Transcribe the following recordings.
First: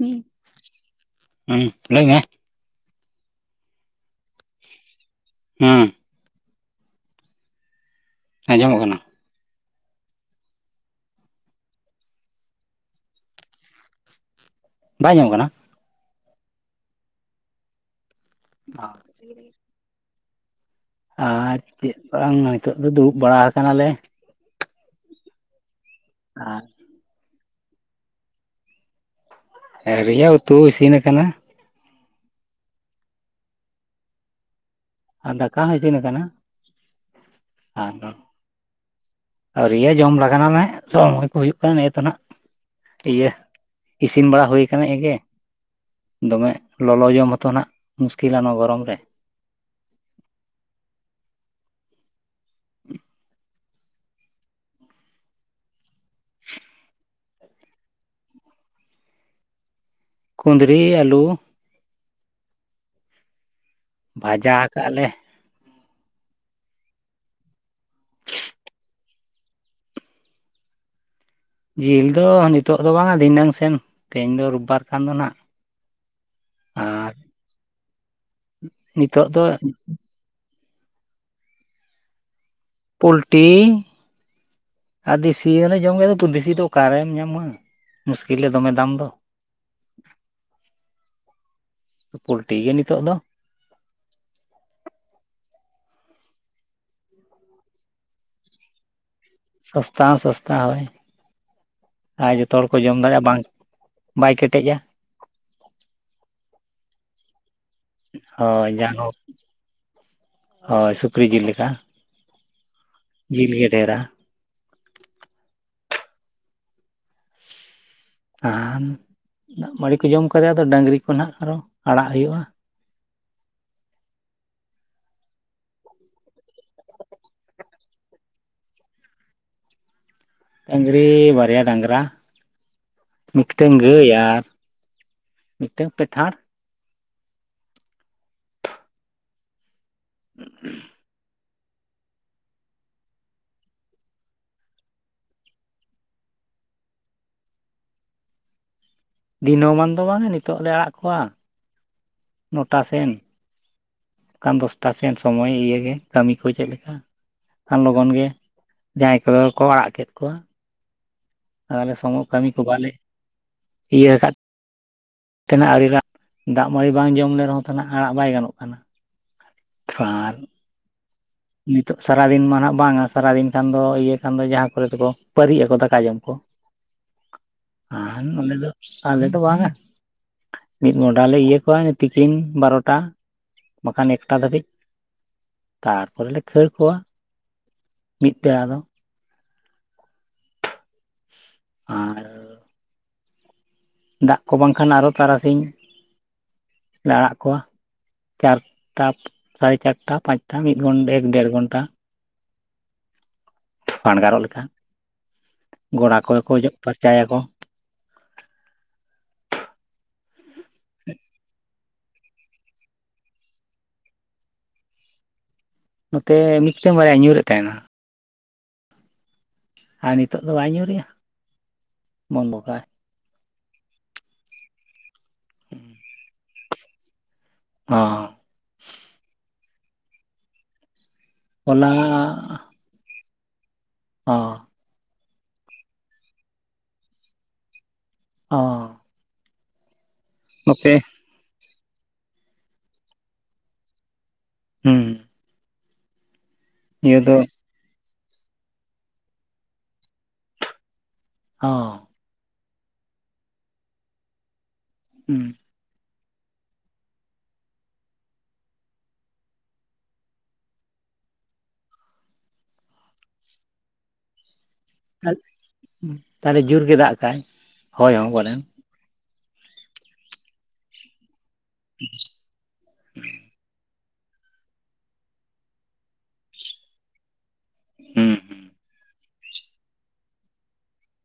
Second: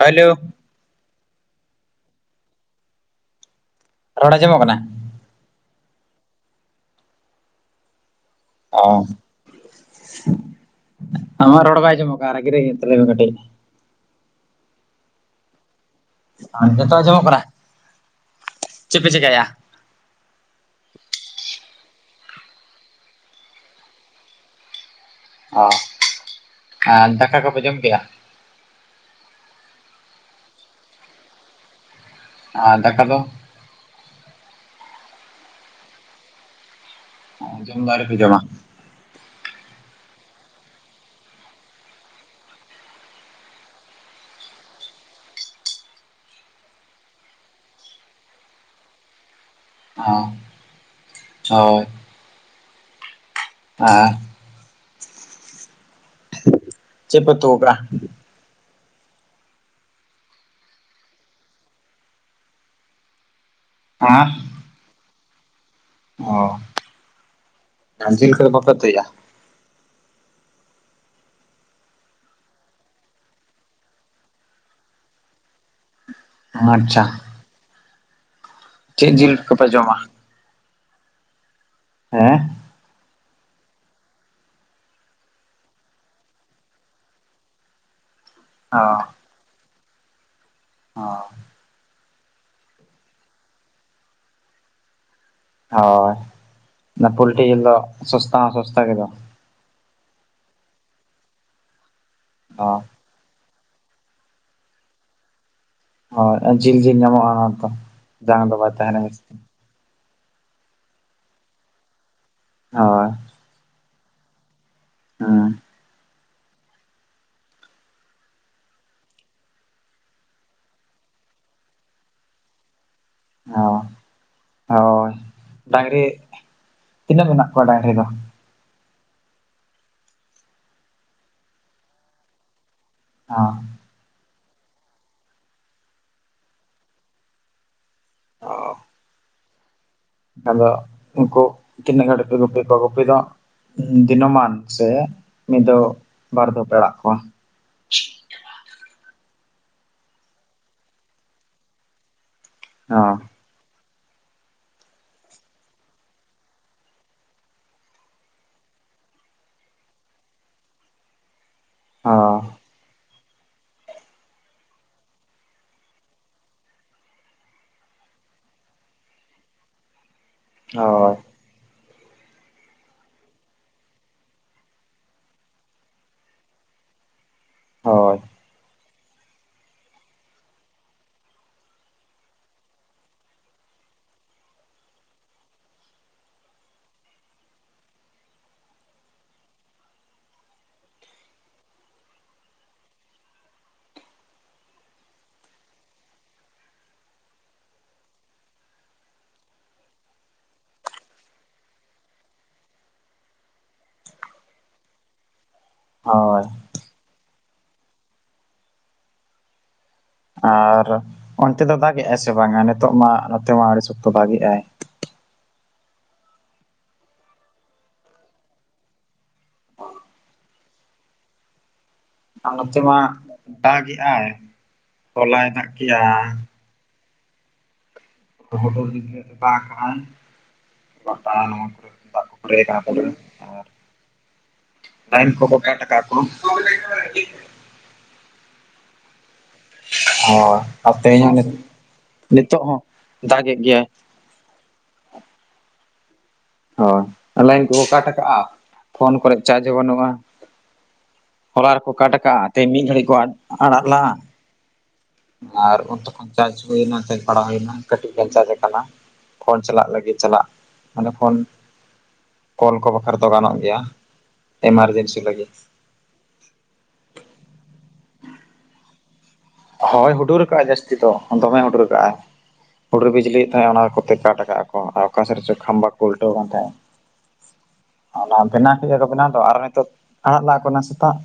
Hello ᱦᱮᱸ ᱞᱟᱹᱭ ᱢᱮ ᱾ ᱨᱚᱲ ᱟᱸᱚᱢᱚᱜ ᱠᱟᱱᱟ? ᱦᱩᱸ ᱾ ᱟᱸᱡᱚᱢᱚᱜ ᱚ ᱠᱟᱱᱟ ᱾ ᱟᱢᱟᱜ ᱨᱚᱲ ᱵᱟᱭ ᱡᱚᱢᱚᱜ ᱠᱟᱱᱟ ᱾ ᱨᱟᱜᱤ ᱨᱟᱜᱤ ᱛᱚᱵᱮ ᱠᱟᱹᱴᱤᱡ ᱵᱟᱭ ᱟᱡᱸᱚᱢᱚᱜ ᱠᱟᱱᱟ ᱾ ᱟᱨ ᱱᱤᱛᱚᱜ ᱫᱚ ᱟᱸᱡᱚᱢᱚᱜ ᱠᱟᱱᱟ ᱾ [inaudible] ᱟᱨ ᱪᱮᱫ ᱵᱟᱝ ᱱᱤᱛᱚᱜ ᱫᱚ ᱫᱩᱲᱩᱵ ᱵᱟᱲᱟ ᱟᱠᱟᱱᱟᱞᱮ ᱾ ᱚ, ᱟᱨ ᱫᱟᱠᱟ ᱠᱚᱯᱮ ᱡᱚᱢ ᱠᱮᱜᱼᱟ ᱾ ᱟᱹᱣᱨᱤᱭᱼᱟ ᱩᱛᱩ ᱤᱥᱤᱱ ᱟᱠᱟᱱᱟ ᱾ ᱟᱨ ᱫᱠᱟ ᱫᱚ? ᱟᱨ ᱫᱟᱠᱟ ᱦᱚᱸᱤᱥᱤᱱ ᱟᱠᱟᱱᱟ ᱾ ᱡᱚᱢ ᱫᱚ ᱟᱹᱣᱨᱤ ᱯᱮ ᱡᱚᱢᱟ? ᱟᱹᱨᱤᱭᱟᱹ ᱡᱚᱢ ᱞᱟᱜ ᱱᱟᱞᱮ ᱥᱚᱢᱚᱭ ᱠᱚ ᱦᱩᱭᱩᱜ ᱠᱟᱱᱟ ᱱᱤᱭᱟᱹ ᱫᱚ ᱦᱟᱸᱜ ᱾ ᱤᱭᱟᱹ ᱤᱥᱤᱱ ᱵᱟᱲᱟ ᱦᱩᱭ ᱟᱠᱟᱱᱟ ᱮ ᱜᱮ? ᱫᱚᱢᱮ ᱞᱚᱞᱚ ᱡᱚᱢ ᱦᱚᱸᱛᱚ ᱱᱟᱦᱜ ᱢᱩᱥᱠᱤᱞᱟ ᱱᱚᱣᱟ ᱜᱚᱨᱚᱢ ᱨᱮ ᱾ ᱚᱸ ᱾ ᱦᱳᱭ ᱾ ᱦ ᱦᱮᱸ ᱪᱮᱫ ᱯᱮ ᱩᱛᱩ ᱟᱠᱟᱜᱼᱟ? ᱠᱩᱫᱽᱨᱤ, ᱟᱞᱩ ᱦᱮᱸ ᱵᱷᱟᱡᱟ ᱟᱠᱟᱫ ᱞᱮ ᱾ ᱚ, ᱟᱨ ᱡᱤᱞ ᱠᱚᱫᱚ ᱵᱟᱯᱮ ᱩᱛᱩᱭ ᱫᱟ? ᱡᱤᱞ ᱫᱚ ᱱᱤᱛᱚᱜ ᱫᱚ ᱵᱟᱝᱟ ᱫᱷᱤᱱᱟᱹᱝ ᱥᱮᱱ, ᱛᱮᱦᱮᱧ ᱫᱚ ᱨᱳᱵᱵᱟᱨ ᱠᱟᱱᱟ ᱫᱚ ᱱᱟᱦᱜ ᱾ ᱟᱪᱪᱷᱟ ᱾ ᱪᱮᱫ ᱱᱤᱛᱚᱜ ᱡᱤᱞ ᱫᱚ ᱠᱚᱯᱮ ᱡᱚᱢᱟ? ᱦᱮᱸ ᱾ ᱯᱳᱞᱴᱤ ᱟᱨ ᱫᱮᱥᱤ ᱦᱚᱞᱮ ᱡᱚᱢ ᱜᱮᱭᱟ, ᱫᱮᱥᱤ ᱫᱚ ᱚᱠᱟᱨᱮᱢ ᱧᱟᱢᱟ? ᱢᱩᱥᱠᱤᱞ ᱨᱮ ᱫᱚᱢᱮ ᱚ ᱫᱟᱢ ᱫᱚ ᱾ ᱦᱚᱸ ᱯᱳᱞᱴᱤ ᱜᱮ ᱱᱤᱛᱚᱜ ᱫᱚ ᱾ ᱦᱳᱭ ᱾ ᱚᱱᱟ ᱯᱳᱞᱴᱤ ᱡᱤᱞ ᱫᱚ ᱥᱚᱥᱛᱟ ᱦᱚᱸ ᱥᱚᱥᱛᱟ ᱜᱮ ᱫᱚ ᱾ ᱥᱚᱥᱛᱟ ᱦᱚᱸ ᱥᱚᱥᱛᱟ ᱦᱳᱭ ᱾ ᱟᱨ ᱡᱚᱛᱚ ᱦᱚᱲ ᱚ ᱠᱚ ᱡᱚᱢ ᱫᱟᱲᱮᱭᱟᱜᱼᱟ ᱵᱟᱝ ᱾ ᱵᱟᱭ ᱠᱮᱴᱮᱡᱟ ᱾ ᱦᱳᱭ, ᱡᱤᱞ ᱡᱤᱞ ᱧᱟᱢᱚᱜᱼᱟ ᱚᱱᱟ ᱫᱚ ᱾ ᱦᱳᱭ ᱡᱟᱭᱦᱳᱠ ᱦᱳᱭ ᱥᱩᱠᱨᱤ ᱡᱤᱞ ᱞᱮᱠᱟ ᱾ ᱦᱳᱭ ᱾ ᱡᱤᱞ ᱜᱮ ᱰᱷᱮᱨᱟ ᱾ ᱦᱮᱸ ᱟᱨ ᱫᱟᱜ ᱢᱟᱹᱲᱤ ᱠᱚ ᱡᱚᱢ ᱠᱟᱛᱮ ᱟᱫᱚ ᱰᱟᱝᱨᱤ ᱠᱚ ᱱᱟᱦᱟᱜ ᱟᱨᱚ ᱟᱲᱟᱜ ᱦᱩᱭᱩᱜᱼᱟ ᱦᱳᱭ ᱦᱳᱭ ᱾ ᱰᱟᱹᱝᱨᱤ, ᱛᱤᱱᱟᱹᱜ ᱢᱮᱱᱟᱜ ᱠᱚᱣᱟ ᱰᱟᱹᱝᱨᱤ ᱫᱚ? ᱰᱟᱹᱝᱨᱤ ᱵᱟᱨᱭᱟ ᱰᱟᱝᱨᱟ ᱚ ᱢᱤᱜᱴᱟ. ᱝ ᱜᱟᱹᱭ ᱟᱨ ᱢᱤᱜᱴᱝ ᱯᱮᱴᱷᱟᱲ ᱚ ᱟᱫᱚ ᱩᱱᱠᱩ ᱛᱤᱱᱟᱹᱜ ᱜᱟᱲᱤᱡ ᱯᱮ ᱜᱩᱯᱤ ᱠᱚᱣᱟ ᱜᱩᱯᱤ ᱫᱚ ᱫᱤᱱᱟᱹᱢᱟᱱ ᱥᱮ ᱢᱤᱫ ᱫᱷᱟᱹᱣ ᱵᱟᱨ ᱫᱷᱟᱹᱣ ᱯᱮ ᱟᱲᱟᱜ ᱠᱚᱣᱟ ᱫᱤᱱᱟᱹᱢᱟᱱ ᱫᱚ ᱵᱟᱝᱟ ᱱᱤᱛᱚᱜ ᱞᱮ ᱟᱲᱟᱜ ᱠᱚᱣᱟ ᱱᱚᱴᱟ ᱚ ᱥᱮᱱ ᱚᱱᱠᱟᱱ ᱫᱚᱥᱴᱟ ᱥᱮᱱ ᱥᱚᱢᱚᱭ ᱤᱭᱮ ᱜᱮ ᱠᱟᱹᱢᱤ ᱠᱚ ᱪᱮᱫ ᱞᱮᱠᱟ ᱟᱱ ᱞᱚᱜᱚᱱ ᱜᱮ ᱡᱟᱦᱟᱭ ᱠᱚᱫᱚ ᱠᱚ ᱟᱲᱟᱜ ᱠᱮᱫ ᱠᱚᱣᱟ ᱟᱞᱮ ᱚ ᱥᱚᱢᱚᱡ ᱠᱟᱹᱢᱤ ᱠᱚ ᱵᱟᱞᱮ ᱤᱭᱟᱹ ᱟᱠᱟᱫ ᱛᱮᱱᱟᱜ ᱟᱜᱮ ᱫᱟᱜ ᱢᱟᱹᱲᱤ ᱵᱟᱝ ᱡᱚᱢ ᱞᱮᱱ ᱨᱮᱦᱚᱸ ᱛᱟᱦᱮᱱᱟᱜ ᱟᱲᱟᱜ ᱵᱟᱭ ᱜᱟᱱᱚᱜ ᱠᱟᱱᱟ ᱾ ᱟᱱ ᱦᱳᱭ ᱾ ᱱᱤᱛᱚᱜ ᱥᱟᱨᱟᱫᱤᱱ ᱢᱟ ᱱᱟᱜ ᱵᱟᱝᱟ, ᱥᱟᱨᱟᱫᱤᱱ ᱠᱷᱟᱱ ᱫᱚ ᱤᱭᱟᱹ ᱠᱷᱟᱱ ᱫᱚ ᱡᱟᱦᱟᱸ ᱠᱚᱨᱮ ᱫᱚᱠᱚ ᱯᱟᱹᱨᱤᱜ ᱟᱠᱚ ᱫᱟᱠᱟ ᱡᱚᱢ ᱠᱚ ᱾ ᱟᱨ ᱦᱳᱭ ᱱᱟᱰᱮᱫᱚ, ᱟᱞᱮᱫᱚ ᱵᱟᱝᱟ ᱢᱤᱫ ᱢᱚᱦᱰᱟ ᱞᱮ ᱤᱭᱟᱹ ᱠᱚᱣᱟ ᱛᱤᱠᱤᱱ ᱵᱟᱨᱚᱴᱟ ᱵᱟᱠᱷᱟᱱ ᱮᱠᱴᱟ ᱫᱷᱟᱹᱵᱤᱡ ᱛᱟᱨ ᱯᱚᱨᱮᱞᱮ ᱠᱷᱟᱹᱲ ᱠᱚᱣᱟ ᱢᱤᱛᱛᱮ ᱟᱫᱚ ᱟᱨ ᱫᱟᱜ ᱠᱚ ᱵᱟᱝᱠᱷᱟᱱ ᱟᱨᱚ ᱛᱟᱨᱟᱥᱤᱧ ᱞᱮ ᱟᱲᱟᱜ ᱠᱚᱣᱟ ᱪᱟᱨᱴᱟ ᱥᱟᱲᱮ ᱪᱟᱨᱴᱟ ᱯᱟᱪᱴᱟ ᱢᱤᱫ ᱜᱷᱚᱱᱴᱟ ᱮᱠᱰᱮᱲ ᱜᱷᱚᱱᱴᱟ ᱯᱷᱟᱸᱰᱽᱜᱟᱨᱚᱜ ᱞᱮᱠᱟ ᱾ ᱜᱚᱲᱟ ᱠᱚᱨᱮ ᱦᱳᱭ ᱠᱚ ᱡᱚᱜ ᱯᱷᱟᱨᱪᱟᱭᱟᱠᱚ ᱟᱨ ᱚᱱᱛᱮ ᱫᱚ ᱫᱟᱜᱮᱫᱟᱭ ᱥᱮ ᱵᱟᱝᱟ ᱱᱤᱛᱚᱜ ᱢᱟ ᱱᱚᱛᱮ ᱢᱟ ᱟᱹᱰᱤ ᱥᱚᱠᱛᱚ ᱫᱟᱜᱮᱜ-ᱟᱭ ᱱᱚᱛᱮ ᱢᱤᱫᱴᱮᱱ ᱵᱟᱨᱭᱟᱭ ᱧᱩᱨᱮᱫ ᱛᱟᱦᱮᱱᱟ ᱟᱨ ᱱᱤᱛᱚᱜ ᱫᱚ ᱵᱟᱭ ᱧᱩᱨᱮᱜᱼᱟ ᱾ ᱟᱨ ᱱᱚᱛᱮ ᱢᱟ ᱫᱟᱜᱮᱫᱟᱭ ᱦᱚᱞᱟᱭ ᱫᱟᱜ ᱠᱮᱜᱼᱟ ᱚᱻ ᱦᱩᱰᱩᱨ ᱵᱤᱢᱞᱤ ᱫᱚ ᱫᱟᱜᱟᱜ ᱟᱭ ᱯᱟᱛᱟ ᱱᱚᱣᱟ ᱠᱚᱨᱮ ᱦᱚᱞᱟ ᱫᱟᱜ ᱠᱚ ᱯᱮᱨᱮᱡ ᱠᱟᱱᱟ ᱛᱟᱞᱮᱭᱟ ᱟᱨ ᱚᱻ ᱛᱟᱦᱮᱱ ᱠᱚᱠᱚ ᱵᱮᱴ ᱠᱚᱜᱼᱟ ᱠᱚ ᱚᱻ ᱦᱚᱭ ᱟᱨ ᱛᱮᱦᱮᱧ ᱦᱚ ᱱᱤᱛᱚᱜ ᱦᱚ ᱫᱟᱜᱮᱫ ᱜᱮᱭᱟᱭ ᱦᱩᱸ ᱦᱩᱸ ᱦᱚᱭ ᱫᱚ ᱟᱨ ᱞᱟᱭᱤᱱ ᱠᱚᱠᱚ ᱠᱟᱴ ᱠᱟᱜᱼᱟ ᱾ ᱯᱷᱳᱱ ᱠᱚᱨᱮ ᱪᱟᱨᱡᱽ ᱦᱚ ᱵᱟᱹᱱᱩᱜᱼᱟ᱾ ᱚ ᱦᱚᱞᱟ ᱨᱮᱠᱚ ᱠᱟᱴ ᱠᱟᱜᱼᱟ ᱛᱮᱦᱮᱧ ᱢᱤᱫ ᱜᱷᱟᱹᱲᱤ ᱠᱚ ᱟᱲᱟᱜ ᱞᱟᱜᱼᱟ, ᱦᱩᱸ ᱟᱨ ᱪᱟᱨᱡᱽ ᱦᱩᱭᱱᱟ ᱪᱟᱨᱡᱽ ᱵᱟᱲᱟ ᱦᱩᱭᱱᱟ ᱠᱟᱹᱴᱤᱡ ᱜᱟᱱ ᱪᱟᱨᱡᱽ ᱠᱟᱱᱟ ᱯᱷᱳᱱ ᱪᱟᱞᱟᱜ ᱞᱟᱹᱜᱤᱫ ᱪᱟᱞᱟᱜ ᱾ᱢᱟᱱᱮ ᱯᱷᱳᱱ ᱠᱚᱞ ᱠᱚ ᱵᱟᱠᱷᱟᱨᱟ ᱫᱚ ᱜᱟᱱᱚᱜ ᱜᱮᱭᱟ ᱮᱢᱟᱨᱡᱮᱱ ᱛᱟᱦᱚᱞᱮ ᱡᱩᱨ ᱜᱮ ᱫᱟᱜ ᱠᱟᱜᱟᱭ? ᱦᱳᱭ ᱦᱚ ᱯᱟᱞᱮᱱ ᱦᱳᱭ ᱦᱩᱰᱩᱨ ᱠᱟᱜ ᱟᱭ ᱡᱟᱥᱼ ᱡᱟᱥᱛᱤ ᱫᱚ ᱫᱚᱢᱮ ᱦᱩᱰᱩᱨ ᱠᱟᱜᱼᱟᱭ, ᱦᱩᱰᱩᱨ ᱵᱤᱡᱽᱞᱤᱭᱮ ᱛᱟᱦᱮᱸᱫ ᱚᱱᱟ ᱠᱚᱛᱮ ᱠᱟᱴ ᱠᱟᱜᱼᱟ ᱠᱚ ᱚᱠᱟ ᱥᱮᱫ ᱨᱮᱪᱚ ᱠᱷᱟᱢᱵᱟ ᱠᱚ ᱩᱞᱴᱟᱹᱣ ᱠᱟᱱ ᱛᱟᱦᱮᱸᱫ ᱚᱱᱟ ᱦᱩᱸ ᱦᱩᱸ ᱵᱮᱱᱟᱣ ᱠᱮᱫ ᱠᱚ ᱵᱮᱱᱟᱣ ᱫᱚ ᱟᱨ ᱱᱤᱛᱚᱜ ᱟᱲᱟᱜ ᱞᱟᱜ ᱟᱠᱚ ᱮᱱᱟᱝ ᱥᱮᱛᱟᱜ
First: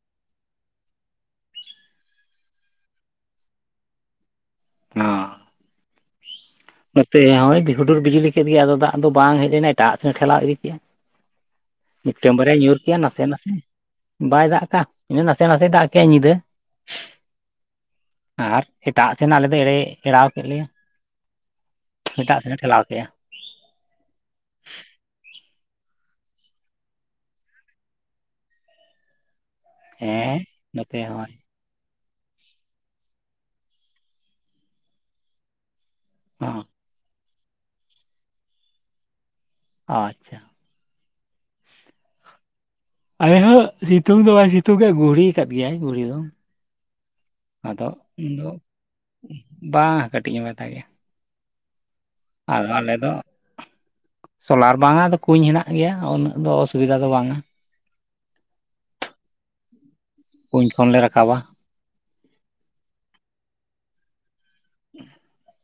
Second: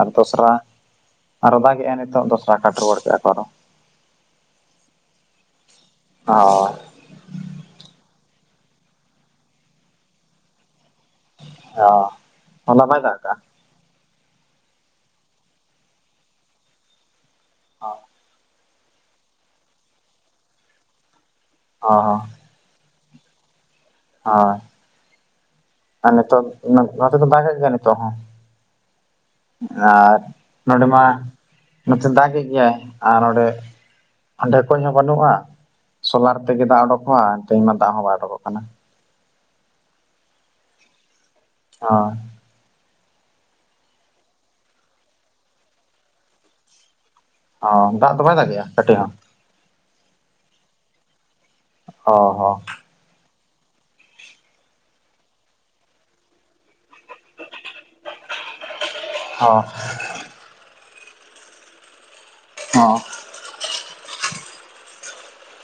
ᱟᱨ ᱫᱚᱥᱨᱟ ᱟᱨᱚ ᱫᱟᱜᱮᱜᱟᱭ ᱱᱤᱛᱚᱜ ᱫᱚᱥᱼ ᱟ ᱠᱟᱴ ᱨᱩᱣᱟᱹᱲ ᱠᱮᱼᱟᱠᱚ ᱟᱨᱚ ᱚᱻ ᱦᱚᱭ ᱱᱚᱛᱮ ᱦᱚᱭ ᱦᱩᱰᱩᱨ ᱵᱤᱡᱽᱞᱤ ᱠᱮᱫ ᱜᱮᱭᱟ ᱟᱫᱚ ᱫᱟᱜ ᱫᱚ ᱵᱟᱝ ᱦᱮᱡ ᱞᱮᱱᱟ ᱮᱴᱟᱜ ᱥᱮᱱ ᱴᱷᱮᱞᱟᱣ ᱤᱫᱤ ᱠᱮᱫᱼᱟ ᱦᱳᱭ ᱢᱤᱫᱴᱟᱝ ᱵᱟᱨᱭᱟ ᱧᱩᱨ ᱦᱚᱞᱟ ᱠᱮᱼᱟ ᱵᱟᱭ ᱫᱟᱜ ᱱᱟᱥᱮ ᱠᱟᱜᱼᱟ ᱱᱟᱥᱮ ᱵᱟᱭ ᱫᱟᱜ ᱠᱟᱜᱼᱟ ᱤᱱᱟᱹ ᱱᱟᱥᱮ ᱱᱟᱥᱮᱭ ᱫᱟᱜ ᱠᱮᱜ-ᱟᱭ ᱧᱤᱫᱟᱹ ᱦᱚᱸ ᱟᱨ ᱮᱴᱟᱜ ᱥᱮᱱᱟᱜ ᱟᱞᱮ ᱫᱚ ᱮᱲᱮ ᱮᱲᱟᱣ ᱠᱮᱫ ᱞᱮᱭᱟ ᱚᱻ ᱮᱴᱟᱜ ᱥᱮᱱᱮ ᱴᱷᱮᱞᱟᱣ ᱠᱮᱜᱼᱟ ᱦᱳᱭ ᱟᱨ ᱱᱤᱛᱚᱜ ᱱᱚᱛᱮ ᱫᱚ ᱵᱟᱭ ᱦᱮᱡ ᱟᱠᱟᱱᱟ ᱱᱤᱛᱚᱜ ᱦᱚᱸ ᱟᱨ ᱦᱮᱸ ᱱᱚᱸᱰᱮ ᱱᱚᱛᱮ ᱢᱟ ᱦᱚᱸᱭ ᱱᱚᱛᱮ ᱫᱟᱜᱮᱜ ᱜᱮᱭᱟᱭ ᱟᱨ ᱚᱸᱰᱮ ᱠᱩᱸᱡ ᱦᱚᱸ ᱵᱟᱹᱱᱩᱜᱼᱟ ᱥᱳᱞᱟᱨ ᱛᱮᱜᱮ ᱫᱟᱜ ᱚᱰᱳᱠᱚᱜᱼᱟ ᱛᱮᱦᱮᱧ ᱢᱟ ᱫᱟᱜ ᱦᱚᱸ ᱵᱟᱭ ᱚᱰᱳᱠᱚᱜ ᱠᱟᱱᱟ ᱟᱪᱪᱷᱟ ᱦᱚᱭ ᱟᱞᱮ ᱦᱚ ᱥᱤᱛᱩᱝ ᱫᱚ ᱵᱟᱭ ᱥᱤᱛᱩᱝ ᱮᱟ ᱜᱩᱦᱨᱤ ᱠᱟᱫ ᱜᱮᱭᱟᱭ ᱜᱩᱦᱨᱤ ᱫᱚ ᱟᱫᱚ ᱚᱸ ᱫᱟᱜ ᱫᱚ ᱤᱧ ᱵᱟᱭ ᱫᱟᱜᱮᱜᱼᱟ ᱠᱟᱹᱴᱤᱡ ᱦᱚᱸ ᱵᱟᱝ ᱠᱟᱹᱴᱤᱡ ᱦᱚᱸ ᱵᱟᱭ ᱫᱟᱜᱮᱜ-ᱟ᱾ ᱚ ᱦᱚᱸ ᱟᱫᱚ ᱟᱞᱮ ᱫᱚ ᱥᱳᱞᱟᱨ ᱵᱟᱝᱟ ᱟᱫᱚ ᱠᱩᱧ ᱦᱮᱱᱟᱜ ᱜᱮᱭᱟ ᱩᱱᱟᱹᱜ ᱫᱚ ᱟᱥᱩᱵᱤᱫᱟ ᱫᱚ ᱵᱟᱝᱟ [unintelligible] ᱦᱚ ᱠᱩᱧ ᱠᱷᱚᱱᱞᱮ ᱨᱟᱠᱟᱵᱟ ᱦᱚᱸ [unintelligible]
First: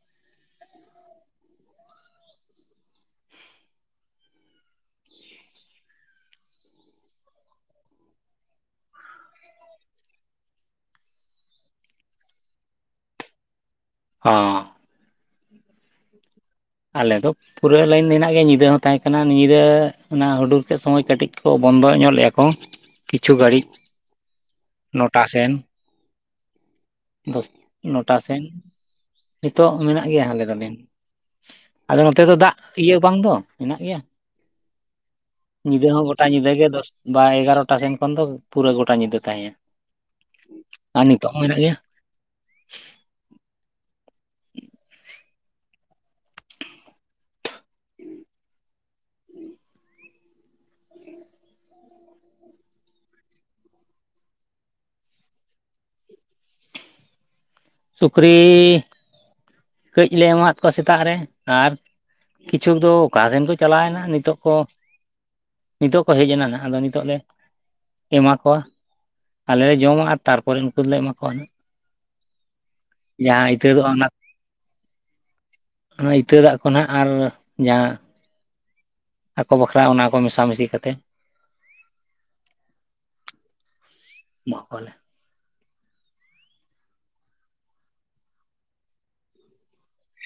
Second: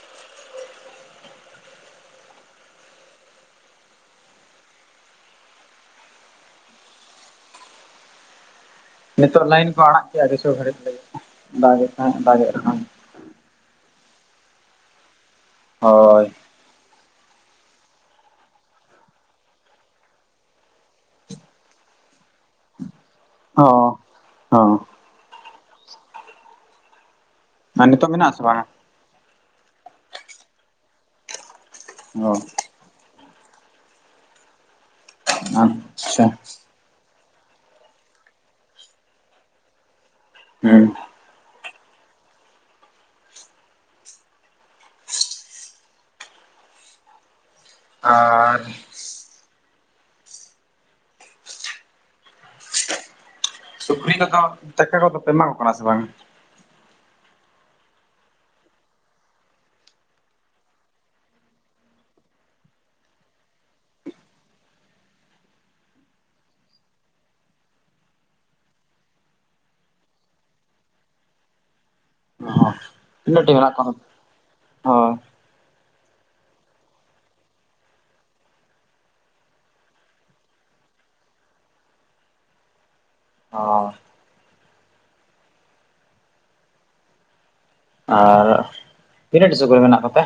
ᱱᱤᱛᱚᱜ ᱞᱟᱭᱤᱱ ᱠᱚ ᱟᱲᱟᱜ ᱠᱮᱜ-ᱟ ᱠᱤᱪᱷᱩ ᱜᱷᱟᱹᱲᱤᱡ ᱞᱟᱹᱜᱤᱫ ᱫᱟᱜ ᱫᱟᱜᱮᱫ ᱨᱮᱦᱚᱸᱭ ᱚᱸᱻ ᱦᱳᱻ ᱟᱞᱮᱫ ᱫᱚ ᱯᱩᱨᱟᱹ ᱞᱟᱹᱭᱤᱱ ᱦᱮᱱᱟᱜ ᱜᱮᱭᱟ ᱧᱤᱫᱟᱹ ᱦᱚᱸ ᱛᱟᱦᱮᱸ ᱠᱟᱱᱟ ᱧᱤᱫᱟᱹ ᱚᱱᱟ ᱦᱩᱰᱩᱨ ᱠᱮᱫ ᱥᱚᱢᱚᱭ ᱠᱟᱹᱴᱤᱡ ᱠᱚ ᱵᱚᱱᱫᱚ ᱧᱚᱜ ᱞᱮᱜᱼᱟ ᱠᱚ ᱠᱚ ᱠᱤᱪᱷᱩ ᱜᱷᱟᱹᱲᱤᱡ ᱚ ᱚ ᱱᱚᱴᱟ ᱥᱮᱱ᱾ ᱫᱚᱥ ᱟᱨ ᱱᱤᱛᱚᱜ ᱱᱚᱴᱟ ᱢᱮᱱᱟᱜ ᱥᱮᱱ ᱟᱥᱮ ᱵᱟᱝᱟ ᱱᱤᱛᱚᱜ ᱢᱮᱱᱟᱜ ᱜᱮᱭᱟ ᱟᱞᱮ ᱫᱚ ᱞᱟᱤᱱ ᱟᱞᱮ ᱱᱚᱛᱮ ᱚ ᱫᱚ ᱫᱟᱜ ᱤᱭᱟᱹ ᱵᱟᱝ ᱫᱚ ᱦᱮᱱᱟᱜ ᱜᱮᱭᱟ ᱧᱤᱫᱟᱹ ᱦᱚᱸ ᱜᱚᱴᱟ ᱟᱪᱪᱷᱟ ᱧᱤᱫᱟᱹ ᱜᱮ ᱫᱚᱥ ᱵᱟ ᱮᱜᱟᱨᱚᱴᱟ ᱥᱮᱱ ᱠᱷᱚᱱ ᱫᱚ ᱯᱩᱨᱟᱹ ᱜᱚᱴᱟ ᱧᱤᱫᱟᱹ ᱛᱟᱦᱮᱸᱭᱱᱟ ᱾ ᱦᱩᱸ ᱟᱨ ᱱᱤᱛᱚᱜ ᱦᱚᱸ ᱦᱮᱱᱟᱜ ᱜᱮᱭᱟ᱾ [unintelligible] ᱟᱨ ᱥᱩᱠᱨᱤ ᱠᱚᱫᱚ ᱫᱟᱠᱟ ᱠᱚᱫᱚ ᱯᱮ ᱮᱢᱟ ᱠᱚ ᱠᱟᱱᱟ ᱥᱮ ᱵᱟᱝ ᱥᱩᱠᱨᱤ ᱠᱟᱹᱡ ᱞᱮ ᱮᱢᱟᱫ ᱠᱚᱣᱟ ᱥᱮᱛᱟᱜ ᱨᱮ ᱟᱨ ᱠᱤᱪᱷᱩ ᱫᱚ ᱚᱠᱟ ᱥᱮᱱ ᱠᱚ ᱪᱟᱞᱟᱣᱮᱱᱟ ᱱᱤᱛᱚᱜ ᱠᱚ ᱱᱤᱛᱚᱜ ᱠᱚ ᱦᱮᱡ ᱮᱱᱟ ᱱᱟᱜ ᱟᱫᱚ ᱱᱤᱛᱚᱜ ᱞᱮ ᱮᱢᱟ ᱠᱚᱣᱟ ᱟᱞᱮᱞ ᱞᱮ ᱡᱚᱢᱟᱜ-ᱟ ᱛᱟᱨᱯᱚᱨᱮ ᱱᱩᱠᱩ ᱫᱚᱞᱮ ᱮᱢᱟ ᱠᱚᱣᱟ ᱦᱟᱜ ᱚ ᱛᱤᱱᱟᱹᱜ ᱡᱟᱦᱟᱸ ᱴᱤ ᱢᱮᱱᱟᱜ ᱤᱛᱟᱹᱫᱚᱜ ᱠᱚᱣᱟ ᱦᱳᱭ ᱚᱱᱟ---ᱚᱱᱟ ᱤᱛᱟᱹ ᱫᱟᱜ ᱠᱚ ᱱᱟᱦᱟᱜ ᱟᱨ ᱡᱟᱦᱟᱸ ᱟᱠᱚ ᱵᱟᱠᱷᱨᱟ ᱚᱱᱟ ᱠᱚ ᱢᱮᱥᱟ ᱢᱤᱥᱤ ᱠᱟᱛᱮ ᱚᱻ ᱢᱟᱜ ᱠᱚᱣᱟᱞᱮ᱾ ᱟᱨ ᱛᱤᱱᱟᱹᱜ ᱴᱤ ᱥᱩᱠᱨᱤ ᱢᱮᱱᱟᱜ ᱠᱚᱛᱮ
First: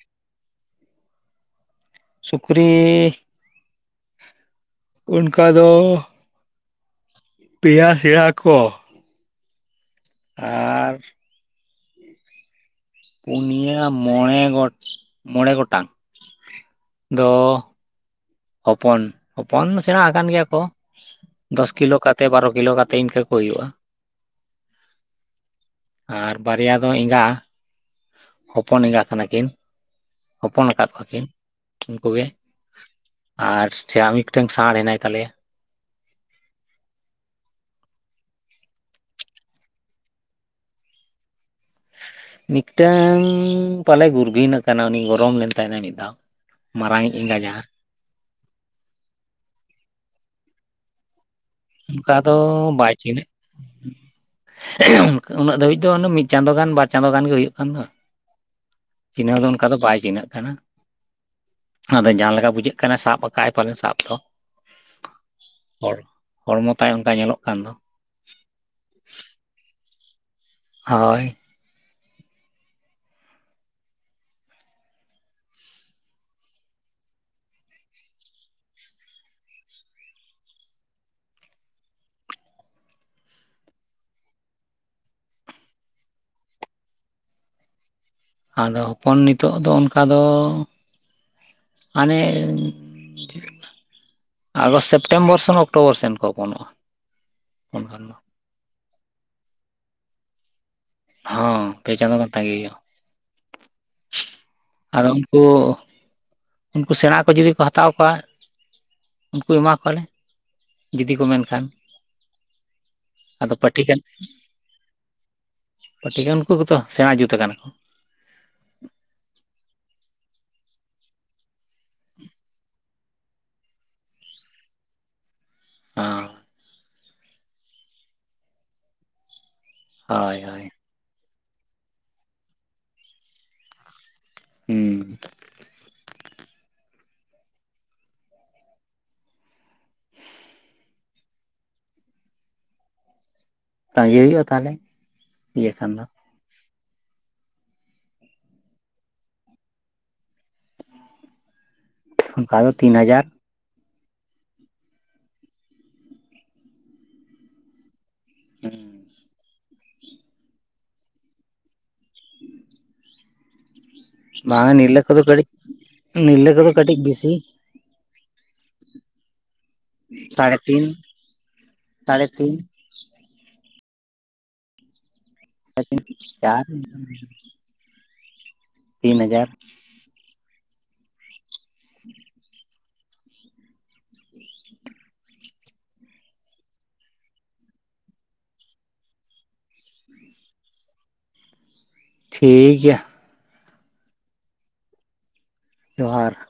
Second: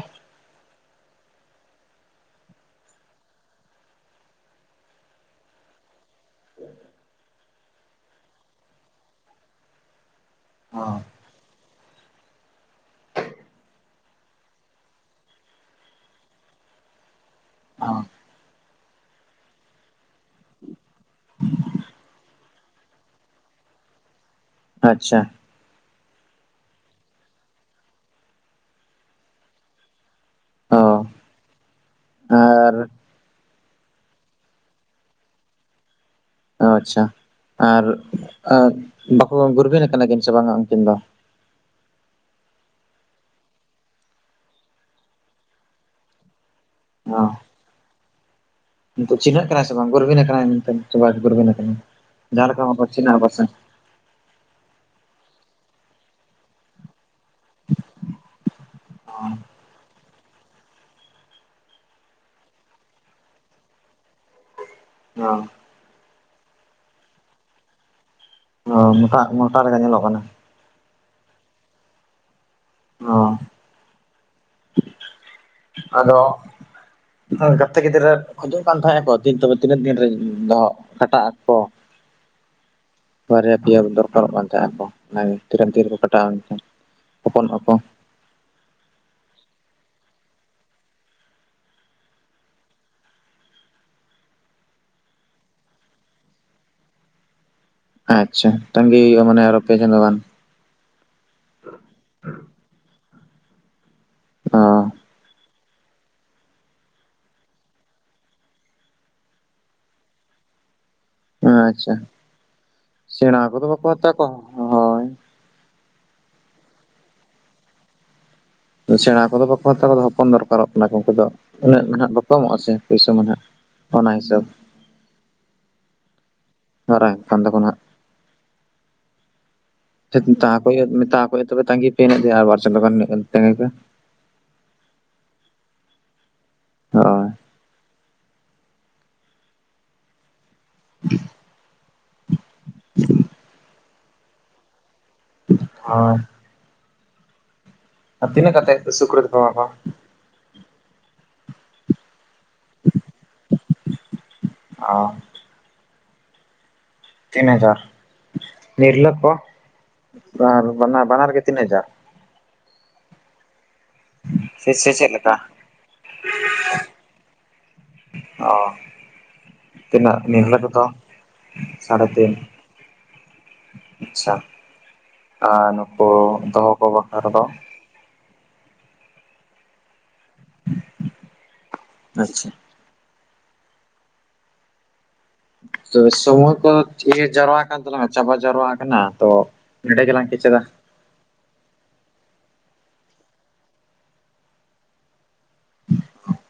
ᱥᱩᱠᱨᱤ ᱚᱱᱠᱟ ᱫᱚ ᱯᱮᱭᱟ ᱥᱮᱭᱟ ᱟᱠᱚ ᱚ ᱟᱨᱻ ᱯᱩᱱᱭᱟ ᱢᱚᱬᱮ ᱜᱚᱴ ᱢᱚᱬᱮ ᱜᱚᱴᱟᱝ---ᱫᱚ ᱚ ᱦᱚᱯᱚᱱ ᱦᱚᱯᱚᱱ ᱥᱮᱬᱟ ᱟᱠᱟᱱ ᱜᱮᱭᱟ ᱠᱚ᱾ ᱫᱚᱥ ᱠᱤᱞᱳ ᱠᱟᱛᱮ ᱵᱟᱨᱚ ᱠᱤᱞᱳ ᱠᱟᱛᱮ ᱤᱱᱠᱟᱹ ᱠᱚ ᱦᱩᱭᱩᱜᱼᱟ ᱟᱪᱪᱷᱟ ᱟᱨ ᱵᱟᱨᱭᱟ ᱫᱚ ᱮᱸᱜᱟ ᱦᱚᱯᱚᱱ ᱮᱸᱜᱟ ᱠᱟᱱᱟ ᱠᱤᱱ ᱦᱚᱯᱚᱱ ᱚ ᱟᱠᱟᱫ ᱠᱚᱣᱟ ᱠᱤᱱ ᱟᱨ ᱟᱨ ᱥᱮ ᱟᱢᱤᱫᱴᱟᱝ ᱥᱟᱬ ᱦᱮᱱᱟᱭ ᱛᱟᱞᱮᱭᱟ᱾ ᱟᱪᱪᱷᱟ ᱟᱨ ᱵᱟᱠᱚ ᱜᱩᱨᱵᱷᱤᱱ ᱟᱠᱟᱱᱟ ᱠᱤᱱ ᱥᱮ ᱵᱟᱝᱟ ᱩᱱᱠᱤᱱ ᱫᱚ? ᱢᱤᱫᱴᱟᱝ ᱯᱟᱞᱮ ᱜᱩᱨᱵᱷᱤᱱᱚᱜ ᱠᱟᱱᱟ ᱩᱱᱤ ᱜᱚᱨᱚᱢ ᱞᱮᱱ ᱛᱟᱭᱱᱟ ᱢᱤᱫ ᱫᱷᱟᱣ ᱢᱟᱨᱟᱝᱤᱡ ᱮᱸᱜᱟᱡᱟ ᱪᱤᱱᱦᱹᱟᱹᱜ ᱠᱟᱱᱟᱭ ᱥᱮ ᱵᱟᱝ ᱜᱩᱨᱵᱤᱱ ᱟᱠᱟᱱᱟᱭ ᱢᱮᱱᱛᱮ ᱜᱩᱨᱵᱤᱱ ᱟᱠᱟᱱᱟᱭ ᱚᱱᱠᱟ ᱫᱚ ᱡᱟᱦᱟᱸ ᱵᱟᱭ ᱞᱮᱠᱟ ᱪᱤᱱᱦᱟᱹ ᱟᱠᱚ ᱥᱮ ᱩᱱᱟᱹᱜ ᱫᱷᱟᱹᱵᱤᱡ ᱫᱚ ᱢᱤᱫ ᱪᱟᱸᱫᱳ ᱜᱟᱱ ᱵᱟ ᱪᱟᱸᱫᱳ ᱜᱟᱱ ᱜᱮ ᱦᱩᱭᱩᱜ ᱠᱟᱱ ᱫᱚ ᱪᱤᱱᱦᱟᱹᱣ ᱫᱚ ᱚᱱᱠᱟ ᱫᱚ ᱵᱟᱭ ᱪᱤᱱᱦᱟᱹᱜ ᱠᱟᱱᱟ᱾ ᱟᱫᱚ ᱡᱟᱦᱟᱸᱮ ᱞᱮᱠᱟ ᱵᱩᱡᱷᱟᱹᱜ ᱠᱟᱱᱟᱭ ᱥᱟᱵ ᱟᱠᱟᱫᱟᱭ ᱯᱟᱞᱮᱱ ᱥᱟᱵ ᱫᱚ ᱦᱚ ᱦᱚᱲ ᱦᱚᱲᱢᱚ ᱛᱟᱭ ᱚᱱᱠᱟ ᱧᱮᱞᱚᱜ ᱠᱟᱱ ᱫᱚ ᱚ ᱢᱚᱴᱟ ᱢᱚᱴᱟ ᱨᱮ ᱞᱮᱠᱟ ᱧᱮᱞᱚᱜ ᱠᱟᱱᱟ᱾ ᱦᱳᱭ ᱚ ᱟᱫᱚ ᱜᱟᱛᱮ ᱜᱤᱫᱽᱨᱟᱹ ᱠᱷᱚᱡᱩᱜ ᱠᱟᱱ ᱛᱟᱦᱮᱸᱱᱟ ᱠᱚᱤᱱ ᱛᱚᱵᱮ ᱛᱤᱱᱟᱹᱜ ᱫᱤᱱ ᱨᱮ ᱫᱚᱚᱜ ᱠᱟᱴᱟᱜ ᱟᱠᱚ ᱵᱟᱨᱭᱟ ᱯᱮᱭᱟ ᱫᱚᱨᱠᱟᱨᱚᱜ ᱠᱟᱱ ᱛᱟᱦᱮᱸᱫᱼᱟᱠᱚ ᱚᱱᱟᱜᱮ ᱛᱤᱨᱟᱱ ᱛᱤᱨ ᱨᱮᱠᱚ ᱠᱟᱴᱟᱣᱟ ᱢᱮᱱᱠᱷᱟᱱ ᱦᱚᱯᱚᱱᱚᱜᱼᱟ ᱠᱚ ᱟᱫᱚ ᱦᱚᱯᱚᱱ ᱱᱤᱛᱚᱜ ᱫᱚ ᱚᱱᱠᱟ ᱫᱚ ᱢᱟᱱᱮ ᱟᱫᱚ ᱥᱮᱯᱴᱮᱢᱵᱚᱨ ᱥᱮᱱ ᱚᱠᱴᱳᱵᱚᱨ ᱥᱮᱱ ᱠᱚ ᱦᱚᱯᱚᱱᱚᱜᱼᱟ ᱚᱱᱠᱟᱱ? ᱟᱪᱪᱷᱟ ᱛᱟᱝᱜᱤᱦᱩᱭᱩᱼᱟ ᱢᱟᱱᱮ ᱟᱨᱚ ᱯᱮ ᱪᱟᱸᱫᱚ ᱜᱟᱱ ᱦᱚᱸ ᱯᱮ ᱪᱟᱸᱫᱳ ᱜᱟᱱ ᱛᱟᱝᱜᱤ ᱦᱩᱭᱩᱼᱟ ᱚ ᱟᱫᱚ ᱩᱱᱠᱩ ᱩᱱᱠᱩ ᱥᱮᱬᱟ ᱠᱚ ᱡᱩᱫᱤ ᱠᱚ ᱦᱟᱛᱟᱣ ᱠᱚᱣᱟ ᱩᱱᱠᱩ ᱮᱢᱟ ᱠᱚᱣᱟᱞᱮ ᱡᱩᱫᱤ ᱠᱚ ᱢᱮᱱᱠᱷᱟᱱ ᱟᱪᱪᱷᱟ ᱥᱮᱬᱟ ᱟᱫᱚ ᱠᱚᱫᱚ ᱯᱟᱹᱴᱷᱤ ᱵᱟᱠᱚ ᱠᱟᱱ ᱦᱟᱛᱟᱣ ᱠᱚᱣᱟ ᱦᱳᱭ ᱯᱟᱴᱷᱤᱠᱟᱱ ᱩᱱᱠᱩ ᱠᱚᱫᱚ ᱥᱮᱬᱟ ᱡᱩᱛ ᱟᱠᱟᱱᱟ ᱠᱚ ᱥᱮᱬᱟ ᱠᱚᱫᱚ ᱵᱟᱠᱚ ᱦᱟᱛᱟᱣᱠᱚᱫᱚ ᱦᱚᱯᱚᱱ ᱫᱚᱨᱠᱟᱨᱚᱜ ᱠᱟᱱᱟ ᱠᱚ ᱩᱱᱠᱩ ᱫᱚ ᱩᱱᱟᱹᱜ ᱱᱟᱦᱟᱜ ᱵᱟᱠᱚ ᱮᱢᱚᱜᱼᱟ ᱥᱮ ᱯᱩᱭᱥ ᱢᱟᱱᱮ ᱵᱟ ᱚᱱᱟ ᱦᱤᱥᱟᱹᱵ ᱚᱸ ᱢᱟᱨᱟᱝ ᱠᱟᱱ ᱫᱟᱠᱚ ᱱᱟᱜ ᱦᱳᱭ ᱛᱟ ᱦᱳᱭ ᱠᱚ ᱦᱩᱭᱩᱜ ᱢᱮᱛᱟ ᱠᱚ ᱦᱩᱭᱩᱜ ᱛᱚᱵᱮ ᱛᱟᱸᱜᱤ ᱯᱮ ᱦᱮᱱᱟᱜᱭᱟ ᱟᱨ ᱵᱟᱨ ᱪᱠᱟᱱ ᱛᱟᱸᱜᱤ ᱯᱮ ᱦᱮᱸ ᱦᱳᱭ [inaudible] [inaudible] ᱛᱟᱸᱜᱤ ᱦᱩᱭᱩᱜᱼᱟ ᱛᱟᱦᱚᱞᱮ ᱤᱭᱟᱹ ᱠᱷᱟᱱ ᱫᱚ ᱦᱳᱭ ᱟᱨ ᱛᱤᱱᱟᱹᱜ ᱠᱟᱛᱮ ᱥᱩᱠᱨᱤ ᱫᱚᱯᱮ ᱮᱢᱟᱜ ᱠᱚᱣᱟ ᱚᱱᱠᱟ ᱫᱚ ᱛᱤᱱ ᱦᱟᱡᱟᱨ ᱚᱸ ᱛᱤᱱᱦᱡᱟᱨ ᱱᱤᱨᱞᱟᱹ ᱠᱚ ᱵᱟ ᱵᱟᱱᱟᱨ ᱜᱮ ᱛᱤᱱᱦᱡᱟᱨ ᱵᱟᱝ ᱥᱮ ᱥᱮ ᱱᱤᱨᱞᱟᱹ ᱪᱮᱫ ᱠᱚᱫᱚ ᱞᱮᱠᱟ ᱠᱟᱹᱴᱤᱡ ᱱᱤᱨᱞᱟᱹ ᱠᱚᱫᱚ ᱠᱟᱹᱴᱤᱡ ᱵᱮᱥᱤ ᱚ ᱛᱤᱱᱟᱹᱜ ᱱᱤᱨᱞᱟᱹ ᱥᱟᱲᱮ ᱠᱚᱫᱚ ᱛᱤᱱ ᱥᱟᱲᱦᱮ ᱛᱤᱱ ᱟᱪᱪᱷᱟ ᱟᱨ ᱱᱩᱠᱩ ᱪᱟᱨ ᱫᱚᱦᱚ ᱠᱚ ᱵᱟᱠᱷᱨᱟ ᱫᱚ ᱛᱤᱱ ᱦᱟᱡᱟᱨ ᱟᱪᱪᱷᱟ ᱛᱚ ᱥᱚᱢᱚᱭ ᱠᱚ ᱤᱭᱟᱹ ᱡᱟᱣᱨᱟ ᱟᱠᱟᱱᱟ ᱛᱟᱞᱟᱝᱟ ᱪᱟᱵᱟ ᱡᱟᱣᱨᱟ ᱟᱠᱟᱱᱟ ᱛᱚ ᱱᱚᱰᱮ ᱜᱮᱞᱟᱝ ᱠᱮᱪᱮᱫᱟ᱾ ᱴᱷᱤᱠ ᱜᱮᱭᱟᱹ ᱡᱚᱦᱟᱨ